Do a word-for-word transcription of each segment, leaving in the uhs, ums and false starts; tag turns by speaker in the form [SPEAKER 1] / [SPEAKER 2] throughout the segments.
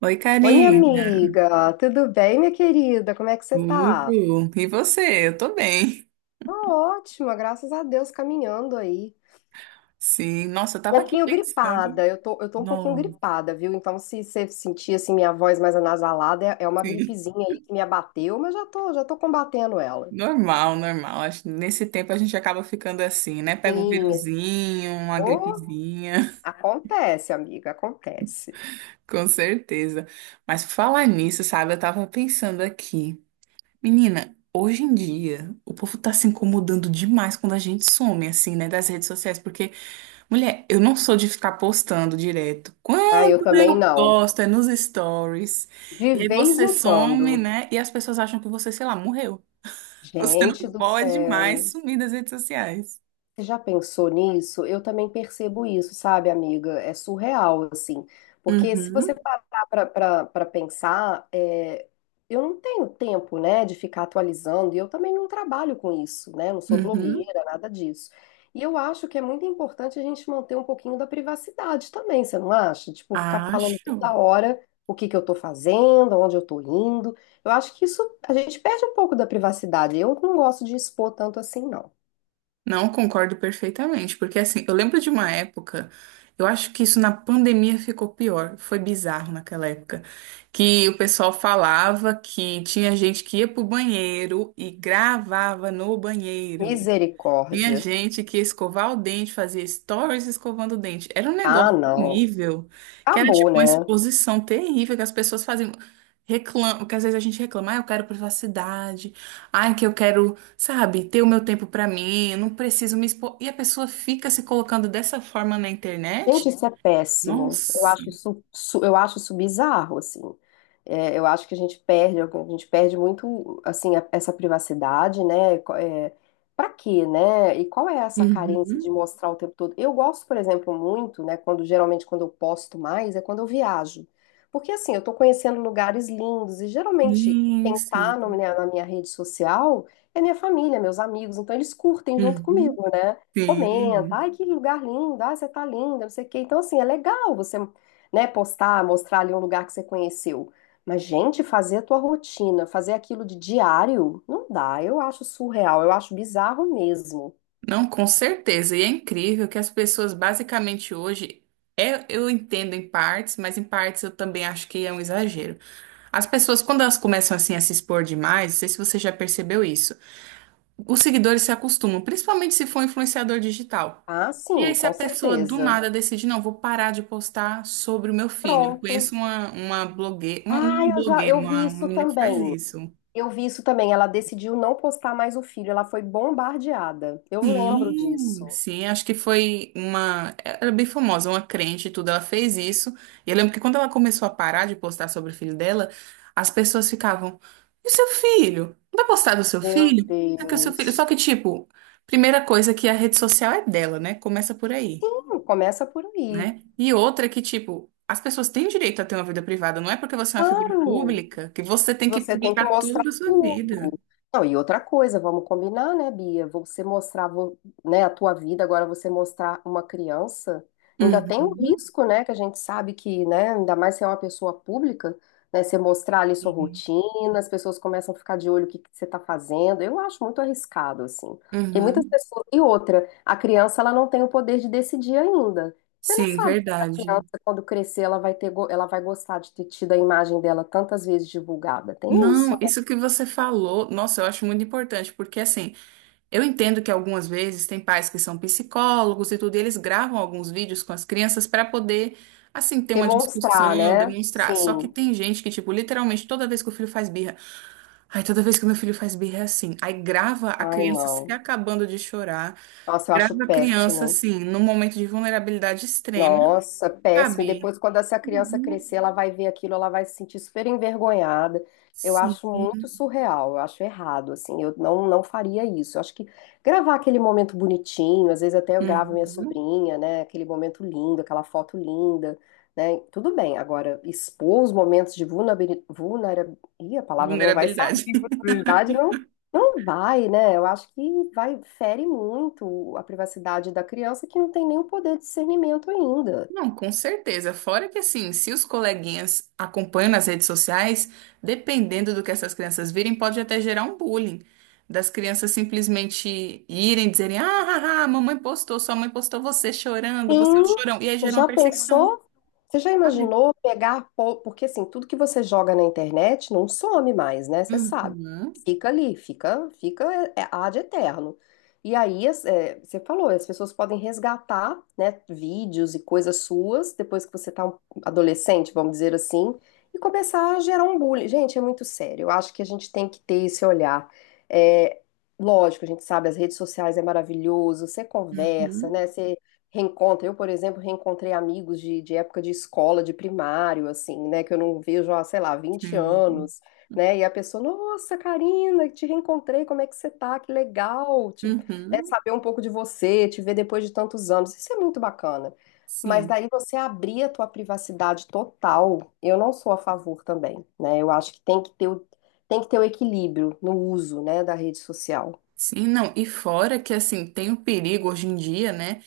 [SPEAKER 1] Oi,
[SPEAKER 2] Oi, minha
[SPEAKER 1] Karina.
[SPEAKER 2] amiga, tudo bem, minha querida? Como é que você tá?
[SPEAKER 1] Tudo? E você? Eu tô bem.
[SPEAKER 2] Tô ótima, graças a Deus, caminhando aí.
[SPEAKER 1] Sim, nossa, eu
[SPEAKER 2] Um
[SPEAKER 1] tava aqui
[SPEAKER 2] pouquinho gripada,
[SPEAKER 1] pensando.
[SPEAKER 2] eu tô, eu tô um pouquinho
[SPEAKER 1] Não,
[SPEAKER 2] gripada, viu? Então, se você sentir assim minha voz mais anasalada, é, é uma
[SPEAKER 1] sim.
[SPEAKER 2] gripezinha aí que me abateu, mas já tô, já tô combatendo ela.
[SPEAKER 1] Normal, normal. Acho que nesse tempo a gente acaba ficando assim, né? Pega um
[SPEAKER 2] Sim,
[SPEAKER 1] viruzinho, uma
[SPEAKER 2] ô,
[SPEAKER 1] gripezinha,
[SPEAKER 2] acontece, amiga, acontece.
[SPEAKER 1] com certeza. Mas por falar nisso, sabe? Eu tava pensando aqui. Menina, hoje em dia, o povo tá se incomodando demais quando a gente some, assim, né? Das redes sociais, porque mulher, eu não sou de ficar postando direto.
[SPEAKER 2] Ah,
[SPEAKER 1] Quando
[SPEAKER 2] eu também
[SPEAKER 1] eu
[SPEAKER 2] não.
[SPEAKER 1] posto é nos stories.
[SPEAKER 2] De
[SPEAKER 1] E aí
[SPEAKER 2] vez
[SPEAKER 1] você
[SPEAKER 2] em
[SPEAKER 1] some,
[SPEAKER 2] quando.
[SPEAKER 1] né? E as pessoas acham que você, sei lá, morreu. Você
[SPEAKER 2] Gente
[SPEAKER 1] não
[SPEAKER 2] do
[SPEAKER 1] pode mais
[SPEAKER 2] céu.
[SPEAKER 1] sumir das redes sociais.
[SPEAKER 2] Você já pensou nisso? Eu também percebo isso, sabe, amiga? É surreal, assim. Porque se você
[SPEAKER 1] Uhum,
[SPEAKER 2] parar para pensar, é, eu não tenho tempo, né, de ficar atualizando, e eu também não trabalho com isso, né? Não sou
[SPEAKER 1] uhum,
[SPEAKER 2] blogueira, nada disso. E eu acho que é muito importante a gente manter um pouquinho da privacidade também, você não acha? Tipo, ficar falando toda
[SPEAKER 1] acho.
[SPEAKER 2] hora o que que eu tô fazendo, onde eu tô indo. Eu acho que isso, a gente perde um pouco da privacidade. Eu não gosto de expor tanto assim, não.
[SPEAKER 1] Não, concordo perfeitamente, porque assim, eu lembro de uma época, eu acho que isso na pandemia ficou pior, foi bizarro naquela época, que o pessoal falava que tinha gente que ia pro banheiro e gravava no banheiro. Tinha
[SPEAKER 2] Misericórdia.
[SPEAKER 1] gente que ia escovar o dente, fazia stories escovando o dente. Era um
[SPEAKER 2] Ah,
[SPEAKER 1] negócio
[SPEAKER 2] não.
[SPEAKER 1] horrível, que era
[SPEAKER 2] Acabou,
[SPEAKER 1] tipo uma
[SPEAKER 2] né?
[SPEAKER 1] exposição terrível que as pessoas faziam. Reclam... Que às vezes a gente reclama, ah, eu quero privacidade, ai, que eu quero, sabe, ter o meu tempo pra mim, eu não preciso me expor. E a pessoa fica se colocando dessa forma na
[SPEAKER 2] Gente,
[SPEAKER 1] internet?
[SPEAKER 2] isso é péssimo. Eu
[SPEAKER 1] Nossa.
[SPEAKER 2] acho isso, su- eu acho isso bizarro, assim. É, eu acho que a gente perde, a gente perde muito, assim, a- essa privacidade, né? Co- É, para quê, né? E qual é essa carência de
[SPEAKER 1] Uhum.
[SPEAKER 2] mostrar o tempo todo? Eu gosto, por exemplo, muito, né? Quando geralmente quando eu posto mais é quando eu viajo, porque assim eu tô conhecendo lugares lindos e geralmente
[SPEAKER 1] Sim,
[SPEAKER 2] quem tá no-
[SPEAKER 1] sim.
[SPEAKER 2] na minha rede social é minha família, meus amigos, então eles curtem junto
[SPEAKER 1] Uhum.
[SPEAKER 2] comigo, né? Comenta,
[SPEAKER 1] Sim.
[SPEAKER 2] ai, que lugar lindo, ai, você tá linda, não sei o quê. Então, assim, é legal você, né, postar, mostrar ali um lugar que você conheceu. Mas, gente, fazer a tua rotina, fazer aquilo de diário, não dá. Eu acho surreal, eu acho bizarro mesmo.
[SPEAKER 1] Não, com certeza. E é incrível que as pessoas basicamente hoje é, eu entendo em partes, mas em partes eu também acho que é um exagero. As pessoas, quando elas começam assim a se expor demais, não sei se você já percebeu isso, os seguidores se acostumam, principalmente se for um influenciador digital.
[SPEAKER 2] Ah,
[SPEAKER 1] E
[SPEAKER 2] sim,
[SPEAKER 1] aí, se a
[SPEAKER 2] com
[SPEAKER 1] pessoa do
[SPEAKER 2] certeza.
[SPEAKER 1] nada decide, não, vou parar de postar sobre o meu filho. Eu
[SPEAKER 2] Pronto.
[SPEAKER 1] conheço uma, uma blogueira, uma,
[SPEAKER 2] Ah,
[SPEAKER 1] uma
[SPEAKER 2] eu já,
[SPEAKER 1] blogueira,
[SPEAKER 2] eu vi
[SPEAKER 1] uma, uma
[SPEAKER 2] isso
[SPEAKER 1] menina que faz
[SPEAKER 2] também.
[SPEAKER 1] isso.
[SPEAKER 2] Eu vi isso também. Ela decidiu não postar mais o filho, ela foi bombardeada. Eu lembro
[SPEAKER 1] Sim,
[SPEAKER 2] disso.
[SPEAKER 1] sim, acho que foi uma. Era bem famosa, uma crente e tudo. Ela fez isso. E eu lembro que quando ela começou a parar de postar sobre o filho dela, as pessoas ficavam: E o seu filho? Não vai postar do seu
[SPEAKER 2] Meu
[SPEAKER 1] filho? É que o seu filho.
[SPEAKER 2] Deus.
[SPEAKER 1] Só que, tipo, primeira coisa que a rede social é dela, né? Começa por aí,
[SPEAKER 2] Sim, começa por aí.
[SPEAKER 1] né? E outra é que, tipo, as pessoas têm direito a ter uma vida privada. Não é porque você é uma figura
[SPEAKER 2] Claro.
[SPEAKER 1] pública que você tem que
[SPEAKER 2] Você tem que
[SPEAKER 1] publicar tudo
[SPEAKER 2] mostrar
[SPEAKER 1] da sua
[SPEAKER 2] tudo.
[SPEAKER 1] vida.
[SPEAKER 2] Não, e outra coisa, vamos combinar, né, Bia? Você mostrar, vo- né, a tua vida, agora você mostrar uma criança, ainda tem um
[SPEAKER 1] Uhum.
[SPEAKER 2] risco, né, que a gente sabe que, né, ainda mais se é uma pessoa pública, né, você mostrar ali sua rotina, as pessoas começam a ficar de olho o que que você tá fazendo. Eu acho muito arriscado, assim. Tem muitas
[SPEAKER 1] Uhum.
[SPEAKER 2] pessoas. E outra, a criança, ela não tem o poder de decidir ainda. Você não
[SPEAKER 1] Sim,
[SPEAKER 2] sabe se essa
[SPEAKER 1] verdade.
[SPEAKER 2] criança, quando crescer, ela vai ter, go- ela vai gostar de ter tido a imagem dela tantas vezes divulgada. Tem isso.
[SPEAKER 1] Não, isso que você falou, nossa, eu acho muito importante, porque assim, eu entendo que algumas vezes tem pais que são psicólogos e tudo, e eles gravam alguns vídeos com as crianças para poder, assim, ter uma
[SPEAKER 2] Demonstrar,
[SPEAKER 1] discussão,
[SPEAKER 2] né?
[SPEAKER 1] demonstrar. Só que
[SPEAKER 2] Sim.
[SPEAKER 1] tem gente que, tipo, literalmente toda vez que o filho faz birra, ai, toda vez que meu filho faz birra é assim. Aí grava a
[SPEAKER 2] Ai,
[SPEAKER 1] criança se
[SPEAKER 2] não.
[SPEAKER 1] acabando de chorar,
[SPEAKER 2] Nossa, eu acho
[SPEAKER 1] grava a criança,
[SPEAKER 2] péssimo.
[SPEAKER 1] assim, num momento de vulnerabilidade extrema,
[SPEAKER 2] Nossa, péssimo. E
[SPEAKER 1] sabe?
[SPEAKER 2] depois, quando essa criança crescer,
[SPEAKER 1] Uhum,
[SPEAKER 2] ela vai ver aquilo, ela vai se sentir super envergonhada. Eu
[SPEAKER 1] sim.
[SPEAKER 2] acho muito surreal, eu acho errado, assim, eu não, não faria isso. Eu acho que gravar aquele momento bonitinho, às vezes até eu gravo minha
[SPEAKER 1] Uhum.
[SPEAKER 2] sobrinha, né? Aquele momento lindo, aquela foto linda, né? Tudo bem. Agora, expor os momentos de vulnerabilidade, vulnerabilidade, Ih, a palavra não vai
[SPEAKER 1] Vulnerabilidade.
[SPEAKER 2] verdade não, não vai, né? Eu acho que vai, fere muito a privacidade da criança que não tem nem o poder de discernimento ainda.
[SPEAKER 1] Não, com certeza. Fora que, assim, se os coleguinhas acompanham nas redes sociais, dependendo do que essas crianças virem, pode até gerar um bullying. Das crianças simplesmente irem, dizerem: Ah, ah, ah, mamãe postou, sua mãe postou você chorando, você é um
[SPEAKER 2] Sim,
[SPEAKER 1] chorão. E aí
[SPEAKER 2] você
[SPEAKER 1] gera uma
[SPEAKER 2] já
[SPEAKER 1] perseguição,
[SPEAKER 2] pensou? Você já
[SPEAKER 1] sabe?
[SPEAKER 2] imaginou pegar, po- porque assim, tudo que você joga na internet não some mais, né? Você sabe.
[SPEAKER 1] Uhum,
[SPEAKER 2] Fica ali, fica, fica é, é ad eterno. E aí, as- é, você falou, as pessoas podem resgatar, né, vídeos e coisas suas, depois que você tá um adolescente, vamos dizer assim, e começar a gerar um bullying. Gente, é muito sério. Eu acho que a gente tem que ter esse olhar. É, lógico, a gente sabe, as redes sociais é maravilhoso, você conversa,
[SPEAKER 1] uhum,
[SPEAKER 2] né? Reencontra. Eu, por exemplo, reencontrei amigos de, de época de escola, de primário, assim, né? Que eu não vejo há, sei lá, vinte
[SPEAKER 1] sim,
[SPEAKER 2] anos, né? E a pessoa, nossa, Karina, te reencontrei, como é que você tá? Que legal, te, né,
[SPEAKER 1] uhum,
[SPEAKER 2] saber um pouco de você, te ver depois de tantos anos. Isso é muito bacana. Mas
[SPEAKER 1] sim.
[SPEAKER 2] daí você abrir a tua privacidade total, eu não sou a favor também, né? Eu acho que tem que ter o, tem que ter o equilíbrio no uso, né, da rede social.
[SPEAKER 1] Sim, não. E fora que, assim, tem o perigo hoje em dia, né?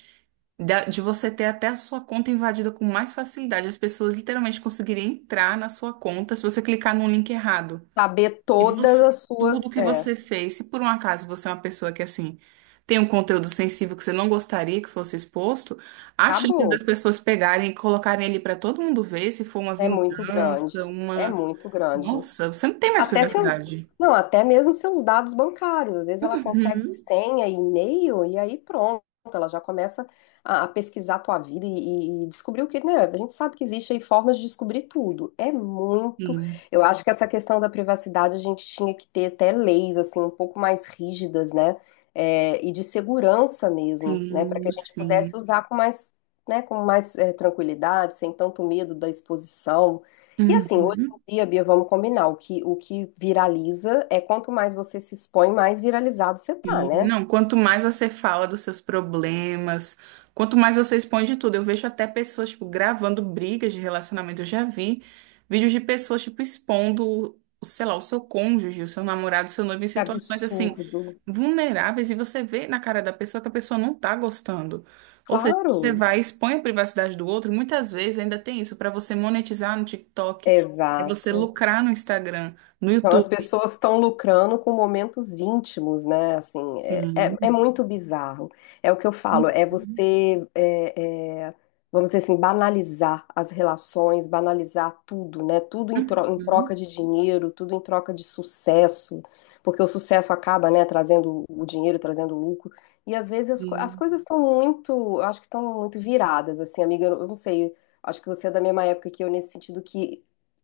[SPEAKER 1] da- De você ter até a sua conta invadida com mais facilidade. As pessoas literalmente conseguiriam entrar na sua conta se você clicar num link errado.
[SPEAKER 2] Saber
[SPEAKER 1] E
[SPEAKER 2] todas
[SPEAKER 1] você,
[SPEAKER 2] as
[SPEAKER 1] tudo
[SPEAKER 2] suas,
[SPEAKER 1] que
[SPEAKER 2] é,
[SPEAKER 1] você fez, se por um acaso você é uma pessoa que assim tem um conteúdo sensível que você não gostaria que fosse exposto, as chances das
[SPEAKER 2] acabou.
[SPEAKER 1] pessoas pegarem e colocarem ele para todo mundo ver se for uma
[SPEAKER 2] É muito
[SPEAKER 1] vingança,
[SPEAKER 2] grande. É
[SPEAKER 1] uma.
[SPEAKER 2] muito grande.
[SPEAKER 1] Nossa, você não tem mais
[SPEAKER 2] Até seu,
[SPEAKER 1] privacidade.
[SPEAKER 2] não, até mesmo seus dados bancários. Às vezes ela consegue
[SPEAKER 1] Uhum.
[SPEAKER 2] senha, e-mail, e aí pronto, ela já começa a, a pesquisar a tua vida e, e descobrir o que, né? A gente sabe que existe aí formas de descobrir tudo. É muito.
[SPEAKER 1] Sim,
[SPEAKER 2] Eu acho que essa questão da privacidade a gente tinha que ter até leis assim um pouco mais rígidas, né? É, e de segurança mesmo, né? Para que a
[SPEAKER 1] sim,
[SPEAKER 2] gente
[SPEAKER 1] sim.
[SPEAKER 2] pudesse usar com mais, né? Com mais eh, tranquilidade, sem tanto medo da exposição. E assim,
[SPEAKER 1] Uhum.
[SPEAKER 2] Bia, Bia, vamos combinar. O que, o que viraliza é quanto mais você se expõe, mais viralizado você tá,
[SPEAKER 1] E,
[SPEAKER 2] né?
[SPEAKER 1] não, quanto mais você fala dos seus problemas, quanto mais você expõe de tudo. Eu vejo até pessoas, tipo, gravando brigas de relacionamento. Eu já vi vídeos de pessoas, tipo, expondo, o- sei lá, o seu cônjuge, o seu namorado, o seu noivo em
[SPEAKER 2] Que
[SPEAKER 1] situações, assim,
[SPEAKER 2] absurdo.
[SPEAKER 1] vulneráveis. E você vê na cara da pessoa que a pessoa não tá gostando. Ou seja, você
[SPEAKER 2] Claro.
[SPEAKER 1] vai e expõe a privacidade do outro. Muitas vezes ainda tem isso, para você monetizar no TikTok, é você
[SPEAKER 2] Exato.
[SPEAKER 1] lucrar no Instagram, no
[SPEAKER 2] Então, as
[SPEAKER 1] YouTube.
[SPEAKER 2] pessoas estão lucrando com momentos íntimos, né? Assim, é, é, é
[SPEAKER 1] Sim.
[SPEAKER 2] muito bizarro. É o que eu falo, é
[SPEAKER 1] Uhum.
[SPEAKER 2] você, é, é, vamos dizer assim, banalizar as relações, banalizar tudo, né? Tudo em, tro- em
[SPEAKER 1] Uhum.
[SPEAKER 2] troca de dinheiro, tudo em troca de sucesso, porque o sucesso acaba, né, trazendo o dinheiro, trazendo lucro. E às vezes as, co- as
[SPEAKER 1] Sim,
[SPEAKER 2] coisas estão muito, eu acho que estão muito viradas, assim, amiga, eu eu não sei. Acho que você é da mesma época que eu, nesse sentido que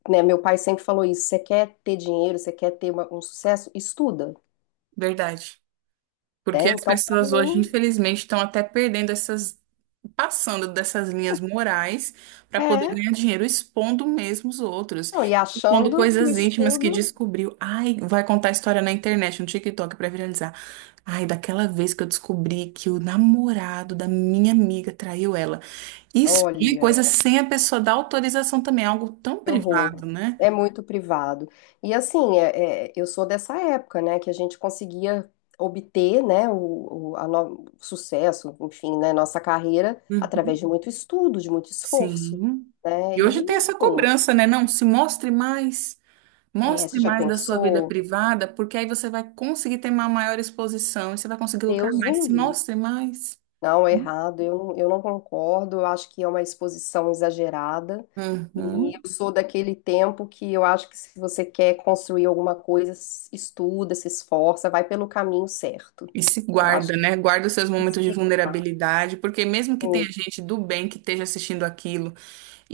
[SPEAKER 2] né, meu pai sempre falou isso, você quer ter dinheiro, você quer ter uma- um sucesso, estuda,
[SPEAKER 1] verdade.
[SPEAKER 2] né?
[SPEAKER 1] Porque as
[SPEAKER 2] Então, para
[SPEAKER 1] pessoas hoje,
[SPEAKER 2] mim,
[SPEAKER 1] infelizmente, estão até perdendo essas, passando dessas linhas morais para poder
[SPEAKER 2] é,
[SPEAKER 1] ganhar dinheiro, expondo mesmo os outros,
[SPEAKER 2] não, e
[SPEAKER 1] expondo
[SPEAKER 2] achando que o
[SPEAKER 1] coisas íntimas que
[SPEAKER 2] estudo,
[SPEAKER 1] descobriu. Ai, vai contar a história na internet, no TikTok para viralizar. Ai, daquela vez que eu descobri que o namorado da minha amiga traiu ela. Isso é
[SPEAKER 2] olha,
[SPEAKER 1] coisa sem a pessoa dar autorização também, é algo tão
[SPEAKER 2] que horror,
[SPEAKER 1] privado, né?
[SPEAKER 2] é muito privado. E assim, é- é, eu sou dessa época, né, que a gente conseguia obter, né, o, o- a no- o sucesso, enfim, né, nossa carreira através de
[SPEAKER 1] Uhum.
[SPEAKER 2] muito estudo, de muito esforço,
[SPEAKER 1] Sim.
[SPEAKER 2] né?
[SPEAKER 1] E hoje
[SPEAKER 2] E
[SPEAKER 1] tem
[SPEAKER 2] assim,
[SPEAKER 1] essa cobrança, né? Não, se mostre mais,
[SPEAKER 2] é, você
[SPEAKER 1] mostre
[SPEAKER 2] já
[SPEAKER 1] mais da sua vida
[SPEAKER 2] pensou?
[SPEAKER 1] privada, porque aí você vai conseguir ter uma maior exposição e você vai conseguir lucrar
[SPEAKER 2] Deus
[SPEAKER 1] mais.
[SPEAKER 2] me
[SPEAKER 1] Se
[SPEAKER 2] livre.
[SPEAKER 1] mostre mais.
[SPEAKER 2] Não, é errado, eu, não- eu não concordo, eu acho que é uma exposição exagerada. E
[SPEAKER 1] Uhum.
[SPEAKER 2] eu sou daquele tempo que eu acho que se você quer construir alguma coisa, s- estuda, se esforça, vai pelo caminho certo.
[SPEAKER 1] E se
[SPEAKER 2] Eu acho
[SPEAKER 1] guarda, né? Guarda os seus
[SPEAKER 2] que
[SPEAKER 1] momentos de
[SPEAKER 2] se-
[SPEAKER 1] vulnerabilidade, porque mesmo que tenha
[SPEAKER 2] assim,
[SPEAKER 1] gente do bem que esteja assistindo aquilo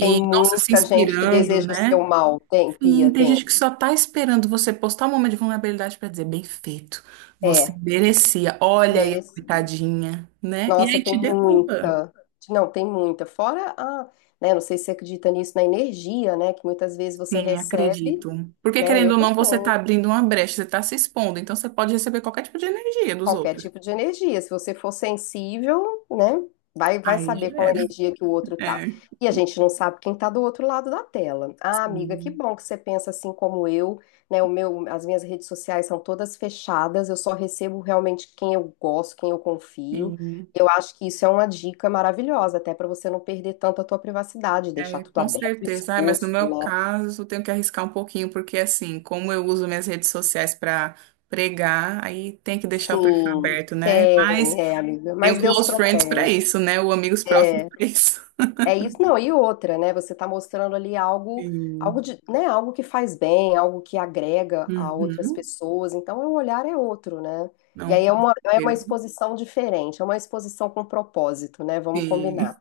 [SPEAKER 2] tem
[SPEAKER 1] nossa, se
[SPEAKER 2] muita gente que
[SPEAKER 1] inspirando,
[SPEAKER 2] deseja o seu
[SPEAKER 1] né?
[SPEAKER 2] mal. Tem, Pia,
[SPEAKER 1] Sim, tem
[SPEAKER 2] tem.
[SPEAKER 1] gente que só tá esperando você postar um momento de vulnerabilidade pra dizer, bem feito, você
[SPEAKER 2] É,
[SPEAKER 1] merecia, olha aí, a
[SPEAKER 2] merecia.
[SPEAKER 1] coitadinha, né? E
[SPEAKER 2] Nossa,
[SPEAKER 1] aí te
[SPEAKER 2] tem
[SPEAKER 1] derruba.
[SPEAKER 2] muita. Não, tem muita. Fora a, né, não sei se você acredita nisso, na energia, né, que muitas vezes você
[SPEAKER 1] Sim,
[SPEAKER 2] recebe,
[SPEAKER 1] acredito. Porque
[SPEAKER 2] né,
[SPEAKER 1] querendo
[SPEAKER 2] eu
[SPEAKER 1] ou não, você tá
[SPEAKER 2] também.
[SPEAKER 1] abrindo uma brecha, você tá se expondo, então você pode receber qualquer tipo de energia dos
[SPEAKER 2] Qualquer
[SPEAKER 1] outros.
[SPEAKER 2] tipo de energia. Se você for sensível, né? Vai, vai
[SPEAKER 1] Aí
[SPEAKER 2] saber
[SPEAKER 1] já
[SPEAKER 2] qual
[SPEAKER 1] era.
[SPEAKER 2] energia que o outro tá.
[SPEAKER 1] É,
[SPEAKER 2] E a gente não sabe quem tá do outro lado da tela. Ah, amiga, que
[SPEAKER 1] sim,
[SPEAKER 2] bom que você pensa assim como eu, né? O meu, as minhas redes sociais são todas fechadas, eu só recebo realmente quem eu gosto, quem eu confio.
[SPEAKER 1] sim.
[SPEAKER 2] Eu acho que isso é uma dica maravilhosa, até para você não perder tanto a tua privacidade, deixar
[SPEAKER 1] É,
[SPEAKER 2] tudo
[SPEAKER 1] com
[SPEAKER 2] aberto,
[SPEAKER 1] certeza. Ai, mas no
[SPEAKER 2] exposto,
[SPEAKER 1] meu
[SPEAKER 2] né?
[SPEAKER 1] caso, eu tenho que arriscar um pouquinho, porque assim, como eu uso minhas redes sociais para pregar, aí tem que deixar o perfil
[SPEAKER 2] Sim,
[SPEAKER 1] aberto, né? Mas
[SPEAKER 2] tem, é, amiga.
[SPEAKER 1] tem o
[SPEAKER 2] Mas Deus
[SPEAKER 1] close friends pra
[SPEAKER 2] protege.
[SPEAKER 1] isso, né? O amigos próximos
[SPEAKER 2] É.
[SPEAKER 1] pra isso.
[SPEAKER 2] É isso, não, e outra, né? Você tá mostrando ali algo, algo
[SPEAKER 1] Sim.
[SPEAKER 2] de, né, algo que faz bem, algo que agrega a outras
[SPEAKER 1] Uhum.
[SPEAKER 2] pessoas, então o olhar é outro, né? E
[SPEAKER 1] Não,
[SPEAKER 2] aí é
[SPEAKER 1] com
[SPEAKER 2] uma, é uma
[SPEAKER 1] certeza.
[SPEAKER 2] exposição diferente, é uma exposição com propósito, né? Vamos combinar.
[SPEAKER 1] Sim.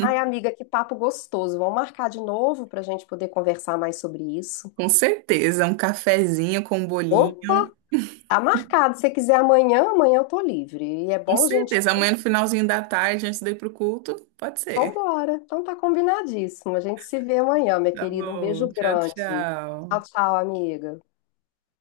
[SPEAKER 2] Ai, amiga, que papo gostoso. Vamos marcar de novo para a gente poder conversar mais sobre isso.
[SPEAKER 1] Com certeza. Um cafezinho com um
[SPEAKER 2] Opa,
[SPEAKER 1] bolinho.
[SPEAKER 2] tá marcado. Se você quiser amanhã, amanhã eu tô livre. E é
[SPEAKER 1] Com
[SPEAKER 2] bom a gente,
[SPEAKER 1] certeza.
[SPEAKER 2] né?
[SPEAKER 1] Amanhã no finalzinho da tarde, antes de ir pro culto, pode ser.
[SPEAKER 2] Vambora. Então tá combinadíssimo. A gente se vê amanhã, minha
[SPEAKER 1] Tá
[SPEAKER 2] querida. Um
[SPEAKER 1] bom.
[SPEAKER 2] beijo
[SPEAKER 1] Tchau,
[SPEAKER 2] grande. Tchau,
[SPEAKER 1] tchau.
[SPEAKER 2] tchau, amiga.